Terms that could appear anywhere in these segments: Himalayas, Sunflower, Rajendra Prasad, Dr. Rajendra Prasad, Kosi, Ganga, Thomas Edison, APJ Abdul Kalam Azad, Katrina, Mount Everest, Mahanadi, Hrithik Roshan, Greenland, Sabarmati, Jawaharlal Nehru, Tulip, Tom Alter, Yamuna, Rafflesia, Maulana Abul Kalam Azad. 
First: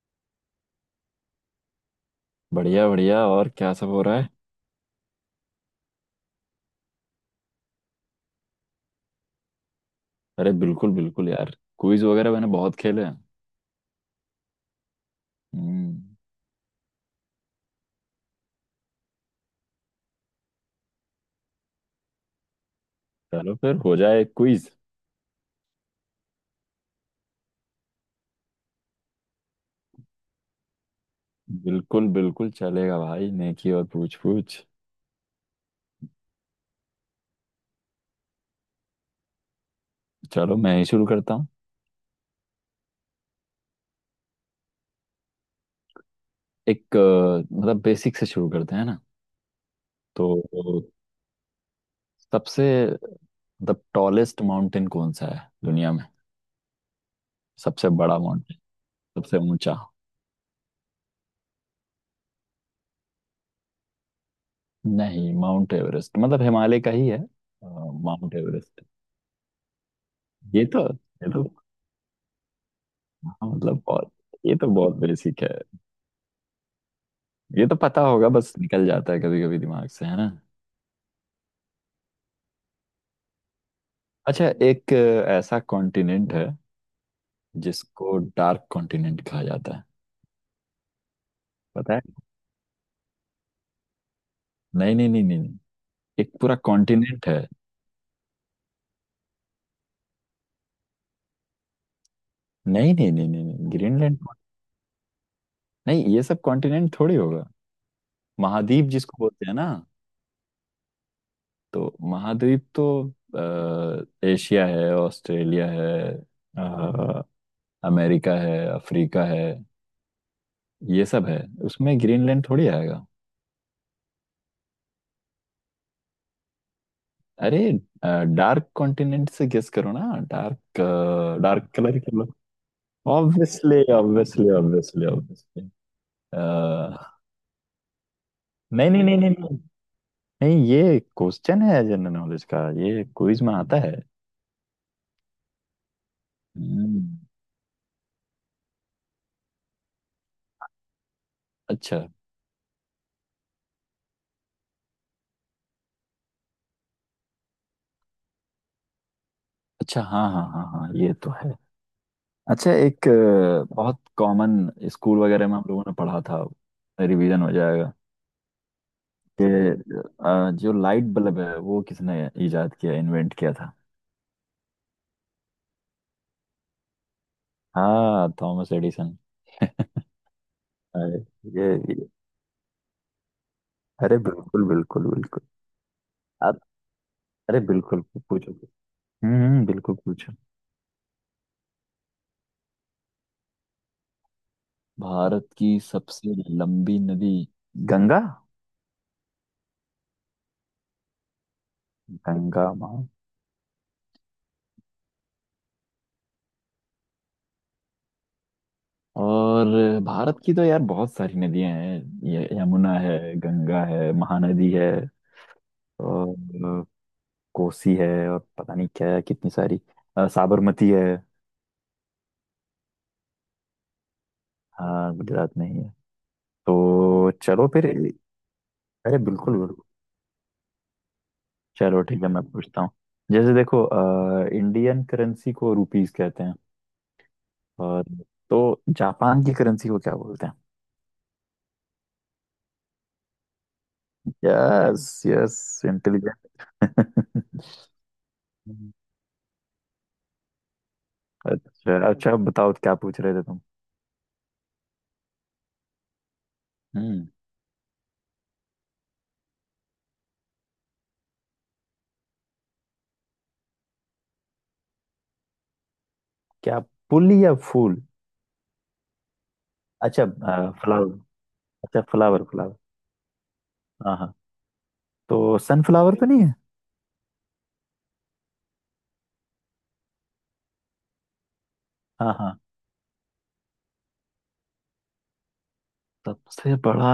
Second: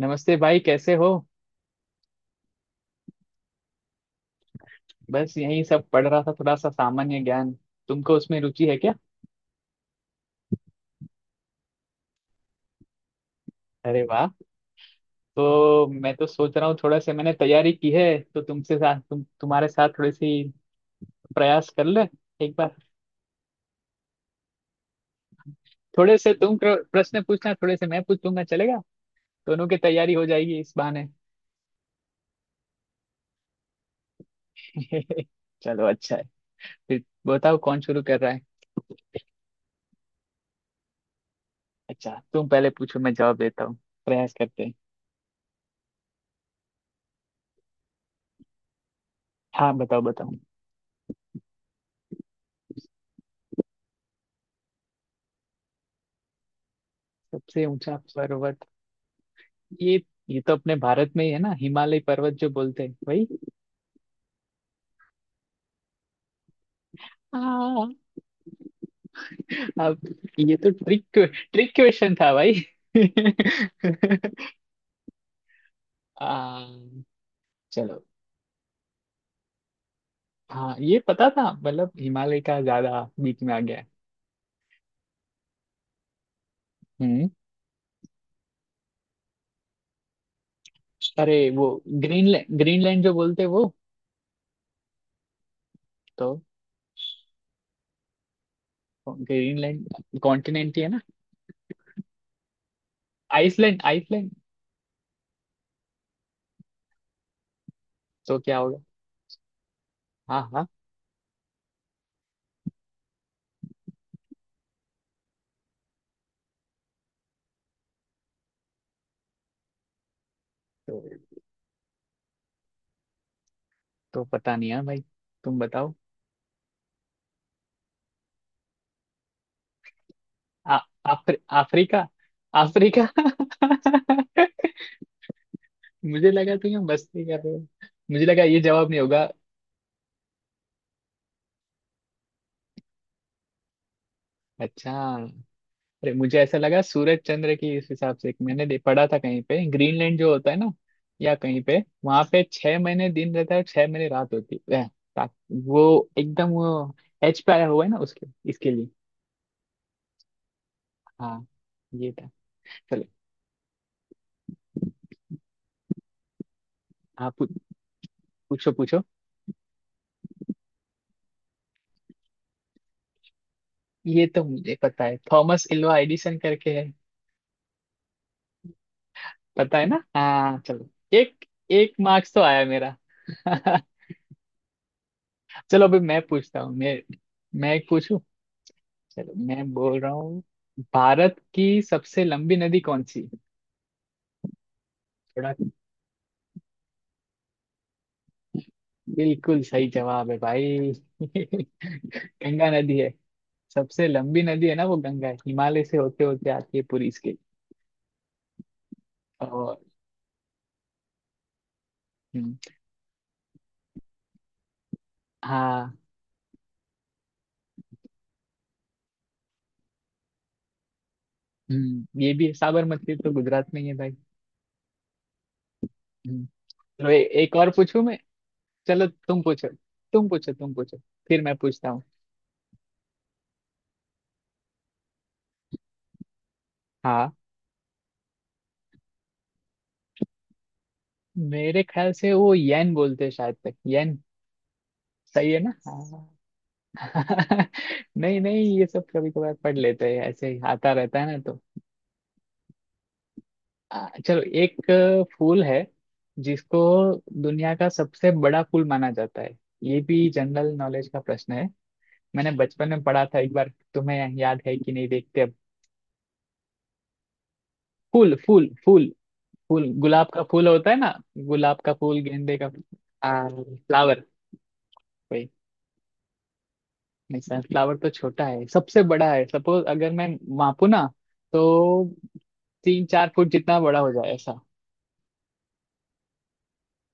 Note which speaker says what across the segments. Speaker 1: नमस्ते भाई, कैसे हो?
Speaker 2: बढ़िया बढ़िया, और क्या सब हो रहा है?
Speaker 1: बस यही सब पढ़ रहा था, थोड़ा सा सामान्य ज्ञान। तुमको उसमें रुचि है क्या?
Speaker 2: अरे बिल्कुल बिल्कुल यार। क्विज वगैरह मैंने बहुत खेले हैं।
Speaker 1: अरे वाह। तो मैं
Speaker 2: हम्म।
Speaker 1: तो सोच रहा हूँ, थोड़ा सा मैंने तैयारी की है। तो तुमसे साथ तुम्हारे साथ थोड़ी सी प्रयास कर ले, एक बार।
Speaker 2: चलो फिर हो जाए क्विज।
Speaker 1: थोड़े से तुम प्रश्न पूछना, थोड़े से मैं पूछ लूंगा, चलेगा? दोनों की तैयारी हो जाएगी इस बहाने।
Speaker 2: बिल्कुल बिल्कुल चलेगा भाई, नेकी और पूछ पूछ।
Speaker 1: चलो, अच्छा है। फिर बताओ, कौन शुरू कर रहा है?
Speaker 2: चलो, मैं ही शुरू करता हूँ।
Speaker 1: अच्छा, तुम पहले पूछो, मैं जवाब देता हूँ। प्रयास करते हैं।
Speaker 2: एक मतलब बेसिक से शुरू करते हैं ना।
Speaker 1: हाँ, बताओ बताओ।
Speaker 2: तो सबसे, मतलब, टॉलेस्ट माउंटेन कौन सा है दुनिया में?
Speaker 1: सबसे
Speaker 2: सबसे
Speaker 1: ऊंचा
Speaker 2: बड़ा माउंटेन,
Speaker 1: पर्वत।
Speaker 2: सबसे ऊंचा।
Speaker 1: ये ये तो अपने भारत में ही है ना, हिमालय पर्वत जो बोलते हैं भाई।
Speaker 2: नहीं, माउंट एवरेस्ट मतलब हिमालय का ही है।
Speaker 1: हाँ।
Speaker 2: Mount Everest.
Speaker 1: अब ये
Speaker 2: ये
Speaker 1: तो
Speaker 2: तो
Speaker 1: ट्रिक
Speaker 2: ये तो
Speaker 1: ट्रिक क्वेश्चन था भाई।
Speaker 2: हाँ, मतलब बहुत। ये तो बहुत बेसिक है।
Speaker 1: आ,
Speaker 2: ये तो पता
Speaker 1: चलो।
Speaker 2: होगा, बस निकल जाता है कभी कभी दिमाग से, है ना।
Speaker 1: हाँ, ये पता था, मतलब हिमालय का ज्यादा बीच में आ गया है।
Speaker 2: अच्छा, एक ऐसा कॉन्टिनेंट है
Speaker 1: हम्म।
Speaker 2: जिसको डार्क कॉन्टिनेंट कहा जाता है।
Speaker 1: अरे वो,
Speaker 2: पता है?
Speaker 1: ग्रीनलैंड ग्रीनलैंड जो बोलते हैं वो।
Speaker 2: नहीं, नहीं, नहीं, नहीं, नहीं।
Speaker 1: तो
Speaker 2: एक पूरा कॉन्टिनेंट है।
Speaker 1: ग्रीनलैंड कॉन्टिनेंट ही है ना?
Speaker 2: नहीं, नहीं, नहीं, नहीं, नहीं,
Speaker 1: आइसलैंड
Speaker 2: ग्रीनलैंड
Speaker 1: आइसलैंड।
Speaker 2: कौन- नहीं, ये सब कॉन्टिनेंट थोड़ी होगा।
Speaker 1: तो क्या होगा?
Speaker 2: महाद्वीप जिसको बोलते हैं ना।
Speaker 1: हाँ हाँ।
Speaker 2: तो महाद्वीप तो एशिया है, ऑस्ट्रेलिया है, अ, अमेरिका है, अफ्रीका है।
Speaker 1: तो,
Speaker 2: ये सब है, उसमें ग्रीनलैंड थोड़ी आएगा।
Speaker 1: तो पता नहीं है भाई। तुम बताओ।
Speaker 2: अरे, डार्क कॉन्टिनेंट से गेस करो ना।
Speaker 1: आ,
Speaker 2: डार्क। डार्क कलर ही
Speaker 1: अफ्रीका।
Speaker 2: कर लो।
Speaker 1: Africa.
Speaker 2: Obviously, obviously, obviously, obviously.
Speaker 1: मुझे लगा तुम यहाँ मस्ती कर रहे हो। मुझे लगा ये जवाब
Speaker 2: नहीं,
Speaker 1: नहीं
Speaker 2: नहीं, नहीं,
Speaker 1: होगा।
Speaker 2: नहीं, नहीं। नहीं, ये क्वेश्चन है जनरल नॉलेज का, ये क्विज में आता है।
Speaker 1: अच्छा। अरे, मुझे ऐसा लगा
Speaker 2: हम्म,
Speaker 1: सूरज चंद्र की इस हिसाब से मैंने पढ़ा था कहीं पे, ग्रीनलैंड जो होता है ना, या कहीं पे,
Speaker 2: अच्छा।
Speaker 1: वहां पे 6 महीने दिन रहता है और 6 महीने रात होती है। ता- वो एकदम वो एच पे आया हुआ है ना उसके इसके लिए।
Speaker 2: अच्छा, हाँ, हाँ, हाँ, हाँ, ये तो
Speaker 1: हाँ,
Speaker 2: है।
Speaker 1: ये था।
Speaker 2: अच्छा,
Speaker 1: चलो।
Speaker 2: एक बहुत कॉमन। स्कूल वगैरह में हम लोगों ने पढ़ा था।
Speaker 1: आप
Speaker 2: रिवीजन हो जाएगा।
Speaker 1: पूछो पूछो।
Speaker 2: कि जो लाइट बल्ब है, वो किसने इजाद किया, इन्वेंट किया था?
Speaker 1: ये तो मुझे पता है, थॉमस एल्वा एडिसन करके।
Speaker 2: हाँ, थॉमस एडिसन।
Speaker 1: पता है ना, हाँ, चलो।
Speaker 2: अरे,
Speaker 1: एक
Speaker 2: ये,
Speaker 1: एक
Speaker 2: ये
Speaker 1: मार्क्स तो आया मेरा।
Speaker 2: अरे बिल्कुल, बिल्कुल, बिल्कुल।
Speaker 1: चलो, अभी मैं
Speaker 2: आप।
Speaker 1: पूछता हूँ मैं।
Speaker 2: अरे
Speaker 1: मैं एक
Speaker 2: बिल्कुल,
Speaker 1: पूछूं।
Speaker 2: पूछो।
Speaker 1: चलो, मैं
Speaker 2: बिल्कुल
Speaker 1: बोल रहा
Speaker 2: पूछो।
Speaker 1: हूँ। भारत की सबसे लंबी नदी कौन सी?
Speaker 2: भारत
Speaker 1: थोड़ा।
Speaker 2: की सबसे लंबी नदी? गंगा।
Speaker 1: बिल्कुल सही जवाब है भाई। गंगा
Speaker 2: गंगा माँ।
Speaker 1: नदी है। सबसे लंबी नदी है ना, वो गंगा है, हिमालय से होते होते आती है पूरी इसके। और।
Speaker 2: और भारत की तो यार बहुत सारी नदियां हैं। ये
Speaker 1: हम्म,
Speaker 2: यमुना है, गंगा है, महानदी है।
Speaker 1: हाँ।
Speaker 2: और कोसी है, और पता नहीं क्या है, कितनी सारी। साबरमती है।
Speaker 1: ये भी है, साबरमती तो गुजरात में ही है भाई।
Speaker 2: हाँ, गुजरात में ही है।
Speaker 1: हम्म। चलो,
Speaker 2: तो
Speaker 1: एक
Speaker 2: चलो
Speaker 1: और
Speaker 2: फिर।
Speaker 1: पूछूं मैं। चलो
Speaker 2: अरे
Speaker 1: तुम
Speaker 2: बिल्कुल।
Speaker 1: पूछो, तुम पूछो तुम पूछो, फिर मैं पूछता हूँ।
Speaker 2: चलो ठीक है, मैं पूछता हूँ। जैसे देखो, इंडियन करेंसी को रुपीस कहते हैं।
Speaker 1: हाँ।
Speaker 2: और तो जापान की करेंसी को क्या बोलते हैं?
Speaker 1: मेरे ख्याल से वो येन बोलते हैं, शायद तक येन।
Speaker 2: यस,
Speaker 1: सही
Speaker 2: यस।
Speaker 1: है ना?
Speaker 2: इंटेलिजेंट।
Speaker 1: हाँ। नहीं नहीं, ये सब कभी कभार पढ़ लेते हैं, ऐसे ही आता रहता है ना तो।
Speaker 2: अच्छा अच्छा, अब बताओ क्या पूछ रहे थे तुम।
Speaker 1: चलो, एक फूल है, जिसको
Speaker 2: हम्म।
Speaker 1: दुनिया का सबसे बड़ा फूल माना जाता है। ये भी जनरल नॉलेज का प्रश्न है। मैंने बचपन में पढ़ा था एक बार। तुम्हें याद है कि नहीं, देखते अब।
Speaker 2: क्या, पुल या फूल?
Speaker 1: फूल फूल फूल। फूल
Speaker 2: अच्छा,
Speaker 1: गुलाब का फूल होता है
Speaker 2: फ्लावर।
Speaker 1: ना। गुलाब का
Speaker 2: अच्छा,
Speaker 1: फूल,
Speaker 2: फ्लावर।
Speaker 1: गेंदे का
Speaker 2: फ्लावर।
Speaker 1: फूल।
Speaker 2: हाँ,
Speaker 1: फ्लावर।
Speaker 2: हाँ। तो सनफ्लावर तो नहीं है?
Speaker 1: नहीं, सनफ्लावर तो छोटा है, सबसे बड़ा है, सपोज अगर मैं मापू ना, तो
Speaker 2: हाँ, हाँ।
Speaker 1: तीन चार फुट जितना बड़ा हो जाए ऐसा।
Speaker 2: सबसे बड़ा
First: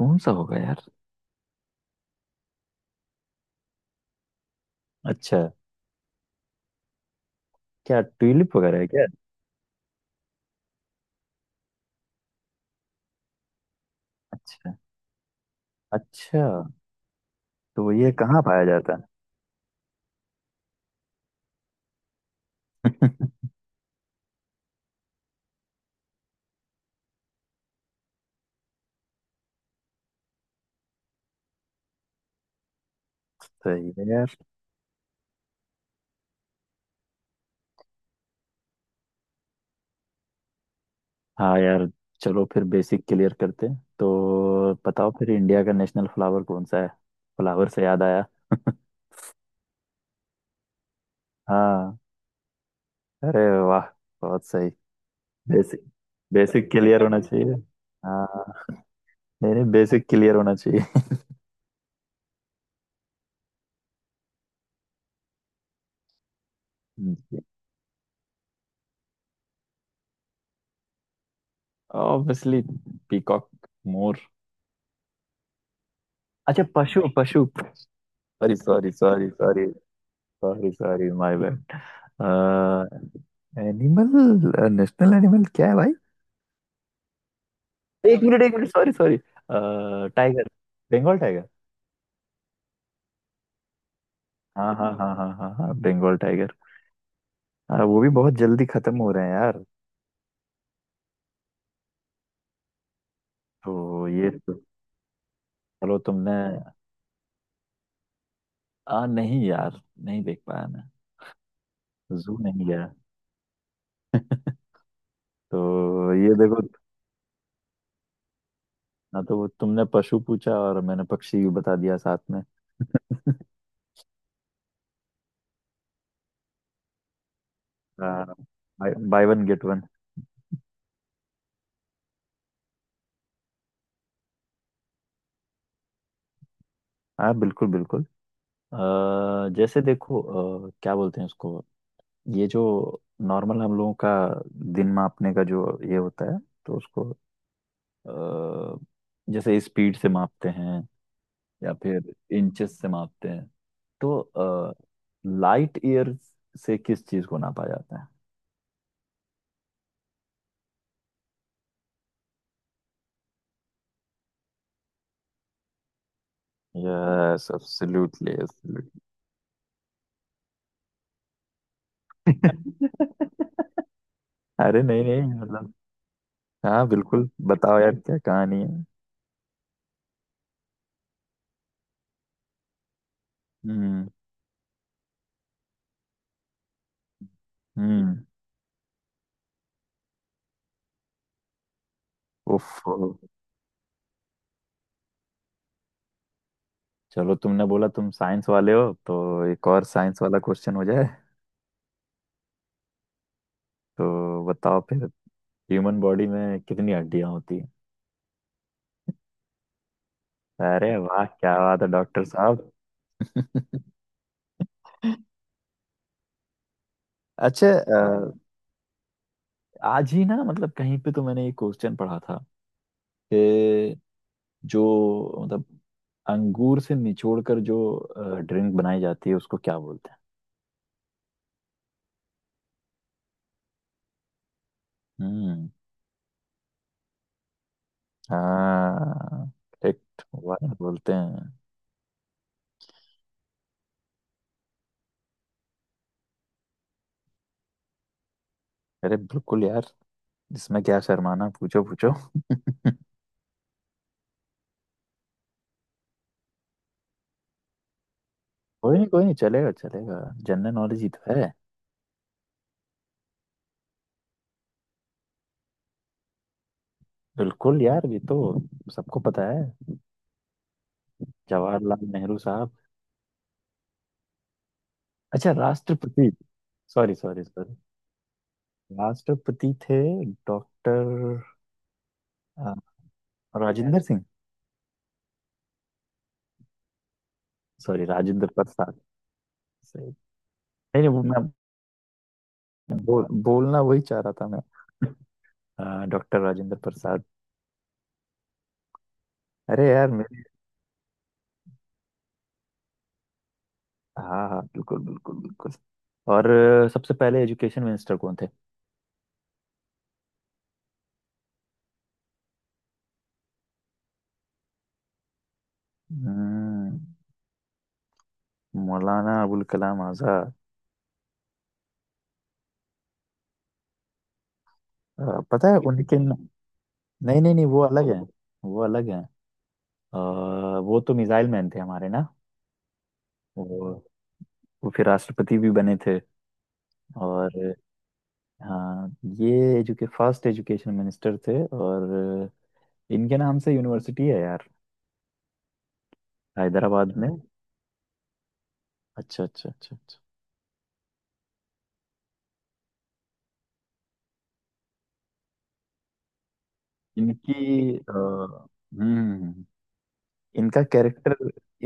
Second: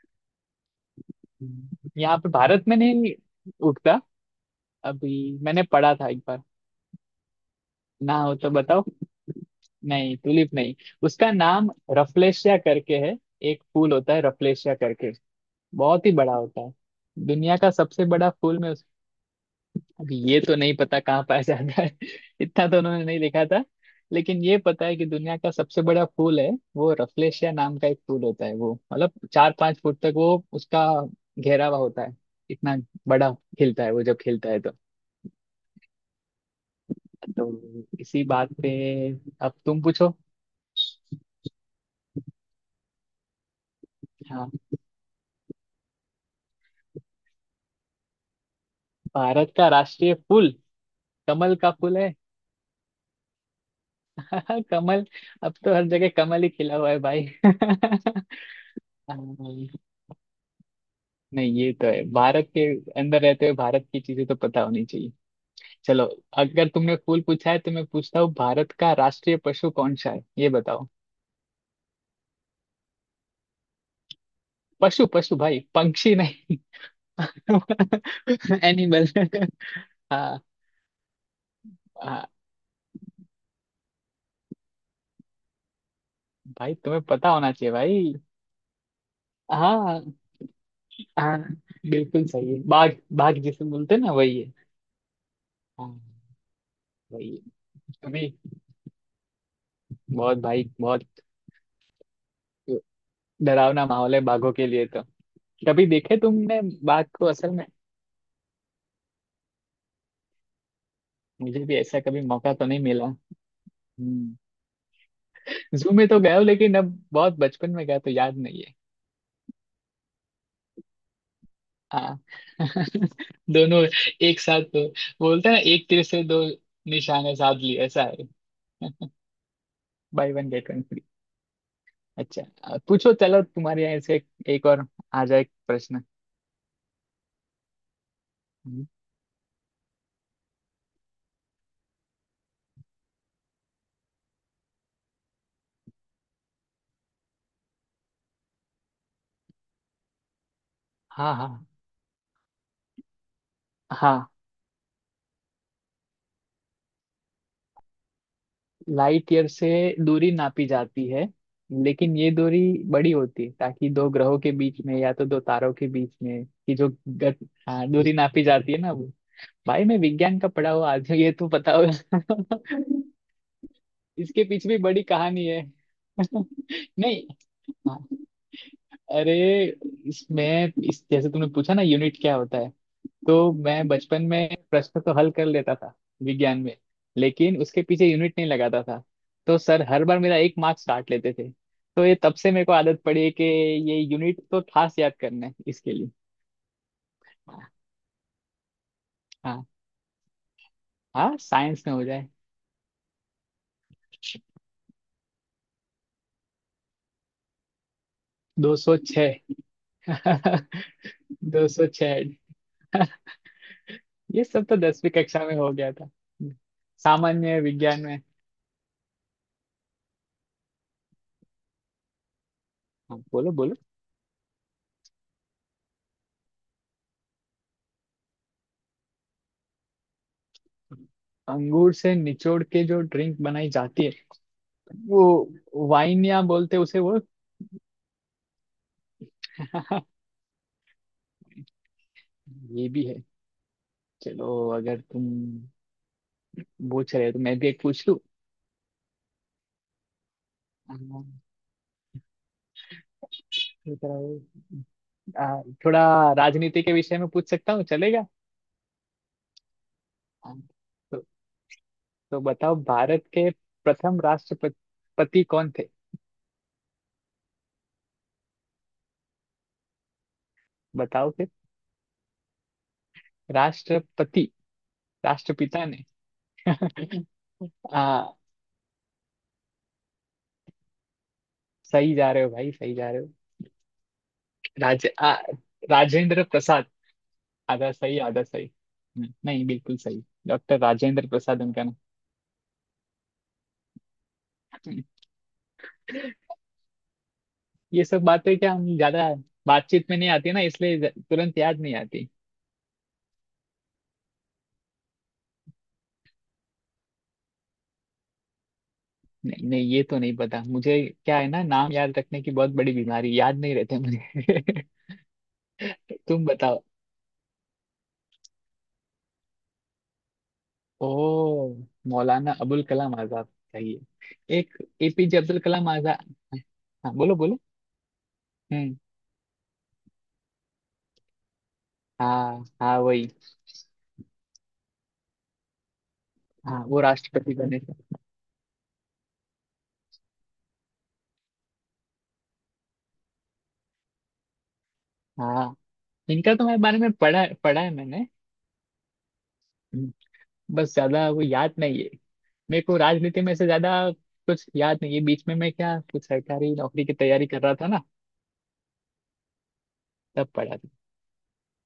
Speaker 2: कौन सा होगा यार?
Speaker 1: यहाँ पे भारत में नहीं उगता। अभी
Speaker 2: अच्छा,
Speaker 1: मैंने पढ़ा था एक बार।
Speaker 2: क्या
Speaker 1: ना हो तो
Speaker 2: ट्यूलिप वगैरह
Speaker 1: बताओ।
Speaker 2: है क्या?
Speaker 1: नहीं, ट्यूलिप नहीं। उसका नाम रफलेशिया करके है। एक फूल होता है रफलेशिया
Speaker 2: अच्छा,
Speaker 1: करके। बहुत ही बड़ा
Speaker 2: अच्छा।
Speaker 1: होता है। दुनिया का
Speaker 2: तो
Speaker 1: सबसे
Speaker 2: ये
Speaker 1: बड़ा
Speaker 2: कहाँ
Speaker 1: फूल
Speaker 2: पाया
Speaker 1: में।
Speaker 2: जाता है?
Speaker 1: अब ये तो नहीं पता कहाँ पाया जाता है। इतना तो उन्होंने नहीं लिखा था। लेकिन ये पता है कि दुनिया का सबसे बड़ा फूल है। वो रफलेशिया नाम का एक फूल होता है, वो मतलब चार पांच फुट तक वो उसका घेरावा होता है, इतना बड़ा। खिलता है
Speaker 2: सही
Speaker 1: वो,
Speaker 2: है
Speaker 1: जब
Speaker 2: यार।
Speaker 1: खिलता है तो। तो इसी बात पे, अब तुम पूछो।
Speaker 2: हाँ यार। चलो फिर बेसिक क्लियर करते हैं,
Speaker 1: हाँ।
Speaker 2: तो बताओ फिर इंडिया का नेशनल फ्लावर कौन सा है? फ्लावर से याद आया।
Speaker 1: भारत का राष्ट्रीय फूल, कमल का फूल
Speaker 2: हाँ।
Speaker 1: है।
Speaker 2: अरे वाह। बहुत सही।
Speaker 1: कमल। अब तो
Speaker 2: बेसिक
Speaker 1: हर जगह कमल ही
Speaker 2: बेसिक
Speaker 1: खिला हुआ है
Speaker 2: क्लियर होना
Speaker 1: भाई।
Speaker 2: चाहिए। हाँ। नहीं नहीं,
Speaker 1: हाँ।
Speaker 2: बेसिक क्लियर होना
Speaker 1: नहीं, ये तो है, भारत के अंदर रहते हुए भारत की चीजें तो पता होनी चाहिए। चलो, अगर तुमने फूल
Speaker 2: चाहिए।
Speaker 1: पूछा है तो मैं पूछता हूँ, भारत का राष्ट्रीय पशु कौन सा है ये बताओ।
Speaker 2: ऑब्वियसली। पीकॉक। मोर।
Speaker 1: पशु पशु भाई, पंक्षी नहीं।
Speaker 2: अच्छा, पशु, पशु। Sorry, sorry,
Speaker 1: animal.
Speaker 2: Sorry, sorry.
Speaker 1: हाँ
Speaker 2: सॉरी, सॉरी, माय बैड।
Speaker 1: हाँ।
Speaker 2: एनिमल। नेशनल एनिमल क्या है भाई?
Speaker 1: भाई तुम्हें पता होना चाहिए भाई।
Speaker 2: एक मिनट, एक मिनट, सॉरी, सॉरी।
Speaker 1: हाँ।
Speaker 2: टाइगर। बंगाल
Speaker 1: हाँ,
Speaker 2: टाइगर।
Speaker 1: बिल्कुल सही है, बाघ। बाघ जिसे बोलते हैं ना वही है।
Speaker 2: हाँ, हाँ, हाँ, हाँ, हाँ, हाँ,
Speaker 1: हाँ,
Speaker 2: बंगाल टाइगर।
Speaker 1: वही है।
Speaker 2: वो भी
Speaker 1: कभी।
Speaker 2: बहुत जल्दी खत्म हो रहे हैं यार।
Speaker 1: बहुत भाई, बहुत। डरावना
Speaker 2: तो
Speaker 1: माहौल है
Speaker 2: ये
Speaker 1: बाघों
Speaker 2: तो।
Speaker 1: के लिए तो। कभी
Speaker 2: चलो
Speaker 1: देखे
Speaker 2: तुमने।
Speaker 1: तुमने बाघ को असल में?
Speaker 2: आ नहीं यार, नहीं देख पाया मैं।
Speaker 1: मुझे भी ऐसा कभी
Speaker 2: जू
Speaker 1: मौका तो
Speaker 2: नहीं
Speaker 1: नहीं
Speaker 2: गया।
Speaker 1: मिला। हम्म। जू में
Speaker 2: तो
Speaker 1: तो
Speaker 2: ये
Speaker 1: गया हूँ,
Speaker 2: देखो।
Speaker 1: लेकिन अब बहुत बचपन में गया तो याद नहीं है।
Speaker 2: ना तो वो, तुमने पशु पूछा और मैंने पक्षी भी बता दिया
Speaker 1: हाँ।
Speaker 2: साथ में।
Speaker 1: दोनों एक साथ तो बोलते हैं ना, एक तीर से दो निशाने साध लिए ऐसा है।
Speaker 2: आ, bye one get one.
Speaker 1: Buy one get one free. अच्छा, पूछो, चलो तुम्हारे यहाँ से एक और आ जाए प्रश्न।
Speaker 2: हाँ बिल्कुल, बिल्कुल।
Speaker 1: हम्म,
Speaker 2: जैसे देखो। क्या बोलते हैं उसको? ये जो नॉर्मल हम लोगों का दिन मापने का जो ये होता है, तो उसको अ, जैसे स्पीड से मापते हैं।
Speaker 1: हाँ हाँ
Speaker 2: या फिर इंचेस से मापते हैं। तो
Speaker 1: हाँ।
Speaker 2: लाइट ईयर से किस चीज को नापा जाता है?
Speaker 1: लाइट ईयर से दूरी नापी जाती है, लेकिन ये दूरी बड़ी होती है, ताकि दो ग्रहों के बीच में या तो दो तारों के बीच में की जो गत।
Speaker 2: यस,
Speaker 1: हाँ, दूरी
Speaker 2: एब्सोल्युटली,
Speaker 1: नापी जाती है ना
Speaker 2: एब्सोल्युटली।
Speaker 1: वो। भाई मैं विज्ञान का पढ़ा हुआ, आज ये तो पता होगा। इसके पीछे भी
Speaker 2: अरे
Speaker 1: बड़ी
Speaker 2: नहीं नहीं,
Speaker 1: कहानी है।
Speaker 2: मतलब। हाँ
Speaker 1: नहीं।
Speaker 2: बिल्कुल, बताओ यार
Speaker 1: हाँ।
Speaker 2: क्या कहानी है।
Speaker 1: अरे, इसमें इस जैसे तुमने पूछा ना, यूनिट क्या होता है। तो मैं
Speaker 2: हम्म
Speaker 1: बचपन में प्रश्न तो हल कर लेता था, विज्ञान में, लेकिन उसके पीछे
Speaker 2: हम्म।
Speaker 1: यूनिट नहीं लगाता था। तो सर हर बार मेरा एक मार्क्स काट लेते थे। तो ये तब से मेरे
Speaker 2: उफ।
Speaker 1: को आदत पड़ी है कि ये यूनिट तो खास याद करना है इसके लिए।
Speaker 2: चलो, तुमने बोला तुम साइंस वाले हो, तो
Speaker 1: हाँ।
Speaker 2: एक और साइंस वाला क्वेश्चन हो जाए।
Speaker 1: हाँ, साइंस में हो जाए।
Speaker 2: तो बताओ फिर। ह्यूमन बॉडी में कितनी हड्डियां होती?
Speaker 1: 206।
Speaker 2: अरे वाह, क्या
Speaker 1: दो
Speaker 2: बात
Speaker 1: सौ
Speaker 2: है डॉक्टर
Speaker 1: छः
Speaker 2: साहब।
Speaker 1: ये सब तो 10वीं कक्षा में हो गया था, सामान्य
Speaker 2: अच्छा,
Speaker 1: विज्ञान में।
Speaker 2: आज ही ना मतलब कहीं पे तो मैंने एक क्वेश्चन पढ़ा था।
Speaker 1: हाँ, बोलो बोलो।
Speaker 2: कि जो मतलब अंगूर से निचोड़ कर जो ड्रिंक बनाई जाती है उसको क्या बोलते हैं?
Speaker 1: अंगूर से निचोड़ के जो ड्रिंक बनाई जाती है,
Speaker 2: हम्म।
Speaker 1: वो वाइन या बोलते हैं उसे वो।
Speaker 2: हाँ, करेक्ट, वाह, बोलते हैं।
Speaker 1: ये भी है। चलो अगर तुम पूछ रहे हो तो मैं भी एक पूछ लूं।
Speaker 2: अरे बिल्कुल यार, इसमें क्या
Speaker 1: अम्म,
Speaker 2: शर्माना, पूछो पूछो।
Speaker 1: थोड़ा राजनीति के विषय में पूछ सकता हूँ, चलेगा?
Speaker 2: कोई नहीं, कोई नहीं, चलेगा, चलेगा। जनरल नॉलेज ही
Speaker 1: तो,
Speaker 2: तो है।
Speaker 1: तो बताओ, भारत के प्रथम राष्ट्रपति कौन थे?
Speaker 2: बिल्कुल यार, ये तो सबको पता है।
Speaker 1: बताओ फिर।
Speaker 2: जवाहरलाल नेहरू साहब।
Speaker 1: राष्ट्रपति,
Speaker 2: अच्छा,
Speaker 1: राष्ट्रपिता ने।
Speaker 2: राष्ट्रपति। Sorry, sorry, sorry.
Speaker 1: आ,
Speaker 2: राष्ट्रपति थे।
Speaker 1: सही जा रहे हो भाई, सही
Speaker 2: डॉक्टर
Speaker 1: जा रहे हो।
Speaker 2: राजेंद्र सिंह।
Speaker 1: राज आ, राजेंद्र। आधा
Speaker 2: सॉरी,
Speaker 1: सही, आधा
Speaker 2: राजेंद्र
Speaker 1: सही।
Speaker 2: प्रसाद।
Speaker 1: नहीं, बिल्कुल
Speaker 2: सही।
Speaker 1: सही, डॉक्टर
Speaker 2: नहीं नहीं, वो
Speaker 1: राजेंद्र
Speaker 2: मैं
Speaker 1: प्रसाद उनका
Speaker 2: बोलना वही चाह रहा था मैं।
Speaker 1: नाम।
Speaker 2: डॉक्टर राजेंद्र प्रसाद।
Speaker 1: ये सब बातें क्या, हम ज्यादा
Speaker 2: अरे यार
Speaker 1: बातचीत में नहीं
Speaker 2: मेरे।
Speaker 1: आती ना, इसलिए तुरंत याद नहीं आती।
Speaker 2: हाँ हाँ, बिल्कुल, बिल्कुल, बिल्कुल। और सबसे पहले एजुकेशन मिनिस्टर कौन थे?
Speaker 1: नहीं नहीं, ये तो नहीं पता मुझे। क्या है ना, नाम याद रखने की बहुत बड़ी बीमारी, याद नहीं रहते मुझे। तुम बताओ।
Speaker 2: हम्म, मौलाना अबुल कलाम आजाद।
Speaker 1: ओ, मौलाना अबुल कलाम आजाद। चाहिए। एक एपीजे अब्दुल
Speaker 2: पता है
Speaker 1: कलाम
Speaker 2: उनके
Speaker 1: आजाद।
Speaker 2: न...
Speaker 1: हाँ, बोलो
Speaker 2: नहीं नहीं
Speaker 1: बोलो।
Speaker 2: नहीं, वो अलग है। वो
Speaker 1: हम्म।
Speaker 2: अलग है। वो तो मिसाइल मैन थे हमारे ना।
Speaker 1: हाँ हाँ, वही।
Speaker 2: वो वो फिर राष्ट्रपति भी बने थे।
Speaker 1: हाँ, वो राष्ट्रपति
Speaker 2: और
Speaker 1: बने थे।
Speaker 2: हाँ, ये एजुके फर्स्ट एजुकेशन मिनिस्टर थे, और इनके नाम से यूनिवर्सिटी है यार।
Speaker 1: हाँ। इनका तो मैं बारे में
Speaker 2: हैदराबाद में।
Speaker 1: पढ़ा पढ़ा है मैंने।
Speaker 2: अच्छा, अच्छा, अच्छा,
Speaker 1: हम्म,
Speaker 2: अच्छा।
Speaker 1: बस ज्यादा वो याद नहीं है। मेरे को राजनीति में से ज्यादा कुछ याद नहीं है, बीच में मैं क्या, कुछ सरकारी नौकरी की तैयारी कर रहा था
Speaker 2: इनकी
Speaker 1: ना,
Speaker 2: अ, हम्म।
Speaker 1: तब पढ़ा
Speaker 2: इनका
Speaker 1: था।
Speaker 2: कैरेक्टर।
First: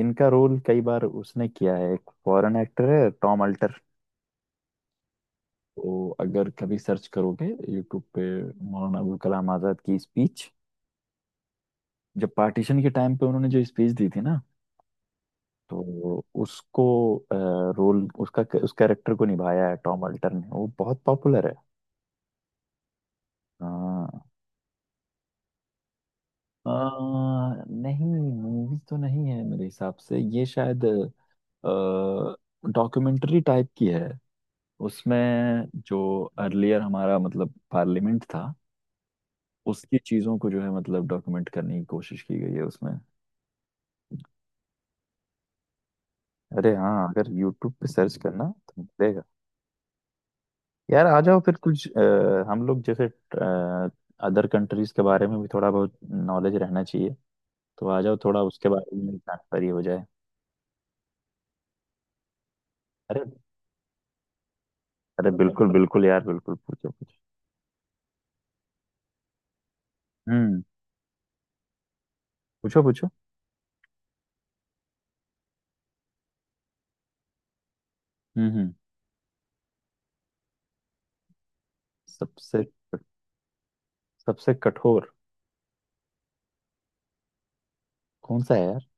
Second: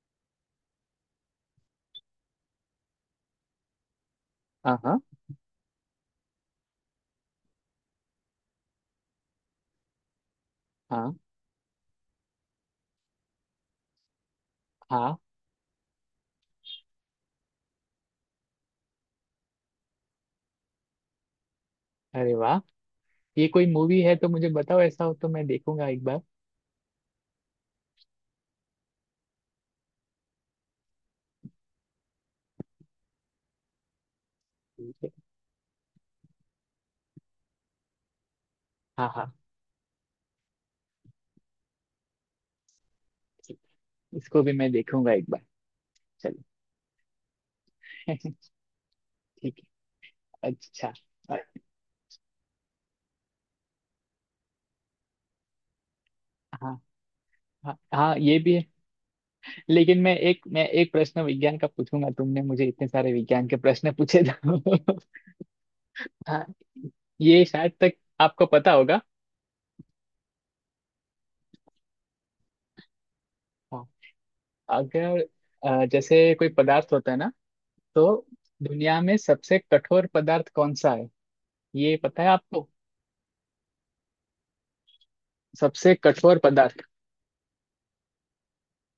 Speaker 2: इनका रोल कई बार उसने किया है, एक फॉरेन एक्टर है टॉम अल्टर।
Speaker 1: हाँ हाँ
Speaker 2: तो अगर कभी सर्च करोगे यूट्यूब पे मौलाना अबुल कलाम आज़ाद की स्पीच।
Speaker 1: हाँ
Speaker 2: जब पार्टीशन के टाइम पे उन्होंने जो स्पीच दी थी ना।
Speaker 1: हाँ।
Speaker 2: तो उसको, रोल उसका, उस कैरेक्टर को निभाया है टॉम अल्टर ने, वो बहुत पॉपुलर है।
Speaker 1: अरे वाह, ये कोई मूवी
Speaker 2: हाँ,
Speaker 1: है तो मुझे बताओ, ऐसा हो तो मैं देखूंगा एक बार।
Speaker 2: अ, नहीं, मूवी तो नहीं है मेरे हिसाब से, ये शायद डॉक्यूमेंट्री टाइप की है।
Speaker 1: ठीक है।
Speaker 2: उसमें जो अर्लियर हमारा मतलब पार्लियामेंट था।
Speaker 1: हाँ हाँ।
Speaker 2: उसकी चीज़ों को जो है मतलब डॉक्यूमेंट करने की कोशिश की गई है उसमें।
Speaker 1: ठीक। इसको भी मैं देखूंगा एक बार। चलो।
Speaker 2: अरे हाँ, अगर यूट्यूब पे सर्च करना तो मिलेगा।
Speaker 1: ठीक है, अच्छा
Speaker 2: यार आ जाओ फिर
Speaker 1: अ-
Speaker 2: कुछ, हम लोग जैसे अदर कंट्रीज के बारे में भी थोड़ा बहुत नॉलेज
Speaker 1: हाँ
Speaker 2: रहना चाहिए।
Speaker 1: हाँ
Speaker 2: तो आ
Speaker 1: हाँ,
Speaker 2: जाओ
Speaker 1: ये
Speaker 2: थोड़ा
Speaker 1: भी है।
Speaker 2: उसके बारे में जानकारी हो
Speaker 1: लेकिन
Speaker 2: जाए।
Speaker 1: मैं एक प्रश्न विज्ञान का पूछूंगा, तुमने मुझे इतने सारे
Speaker 2: अरे,
Speaker 1: विज्ञान के प्रश्न पूछे तो।
Speaker 2: अरे बिल्कुल बिल्कुल यार,
Speaker 1: हाँ,
Speaker 2: बिल्कुल पूछो पूछो।
Speaker 1: ये शायद तक आपको पता होगा।
Speaker 2: हम्म, पूछो पूछो।
Speaker 1: हाँ, अगर जैसे कोई पदार्थ होता है ना, तो
Speaker 2: हम्म।
Speaker 1: दुनिया में सबसे कठोर पदार्थ कौन सा है, ये पता है
Speaker 2: सबसे
Speaker 1: आपको?
Speaker 2: सबसे कठोर
Speaker 1: सबसे कठोर पदार्थ।
Speaker 2: कौन सा है यार?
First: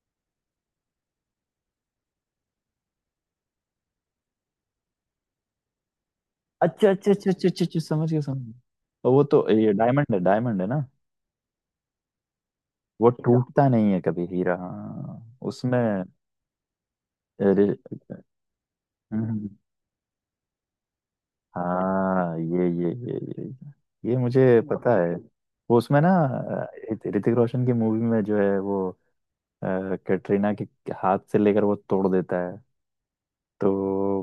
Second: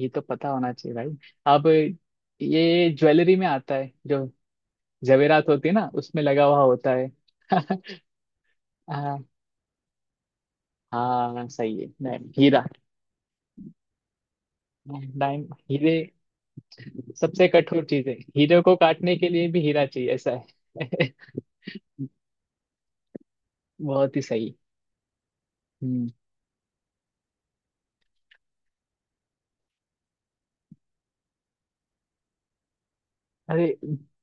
Speaker 1: ये तो पता होना चाहिए भाई। अब ये ज्वेलरी में आता है जो जवेरात होती है ना, उसमें लगा हुआ
Speaker 2: अच्छा,
Speaker 1: होता है।
Speaker 2: अच्छा, अच्छा, अच्छा, अच्छा, अच्छा, समझ गया, समझ गया। और
Speaker 1: हाँ।
Speaker 2: वो तो ये डायमंड है, डायमंड है ना।
Speaker 1: हाँ, सही है, नहीं, हीरा।
Speaker 2: वो टूटता नहीं है कभी, हीरा, हाँ,
Speaker 1: डायम हीरे
Speaker 2: उसमें।
Speaker 1: सबसे
Speaker 2: अरे,
Speaker 1: कठोर चीज है, हीरे को काटने
Speaker 2: हम्म,
Speaker 1: के लिए
Speaker 2: हम्म।
Speaker 1: भी हीरा चाहिए ऐसा है।
Speaker 2: हाँ ये ये ये ये
Speaker 1: बहुत
Speaker 2: ये
Speaker 1: ही सही।
Speaker 2: मुझे पता है। वो उसमें
Speaker 1: हम्म।
Speaker 2: ना, ऋतिक रोशन की मूवी में जो है वो, अ, कैटरीना के हाथ से लेकर वो तोड़ देता है। तो
Speaker 1: अरे,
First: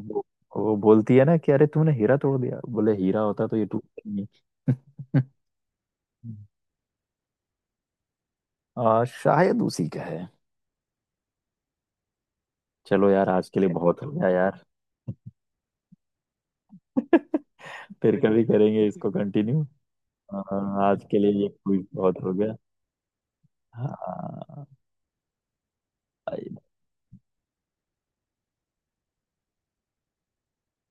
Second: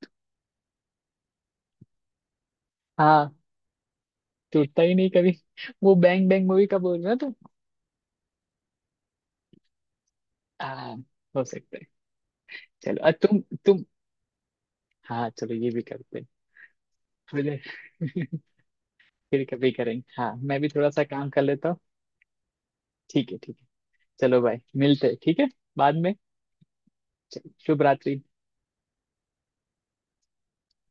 Speaker 2: वो, वो बोलती है ना कि अरे तूने हीरा तोड़ दिया, बोले हीरा
Speaker 1: हाँ,
Speaker 2: होता तो ये टूटता ही नहीं।
Speaker 1: टूटता ही नहीं कभी। वो बैंग बैंग मूवी का बोल रहे हो तुम?
Speaker 2: शायद उसी का है।
Speaker 1: हाँ, हो सकता है। चलो,
Speaker 2: चलो यार,
Speaker 1: तुम
Speaker 2: आज के लिए
Speaker 1: तुम
Speaker 2: बहुत हो गया यार।
Speaker 1: हाँ, चलो, ये भी करते हैं मुझे।
Speaker 2: फिर कभी करेंगे इसको
Speaker 1: फिर
Speaker 2: कंटिन्यू।
Speaker 1: कभी करेंगे, हाँ, मैं भी थोड़ा सा
Speaker 2: आज के
Speaker 1: काम
Speaker 2: लिए
Speaker 1: कर
Speaker 2: ये
Speaker 1: लेता हूँ।
Speaker 2: क्विज बहुत हो गया।
Speaker 1: ठीक है, ठीक है। चलो भाई,
Speaker 2: हाँ।
Speaker 1: मिलते हैं, ठीक है, बाद में। चलो, शुभ रात्रि।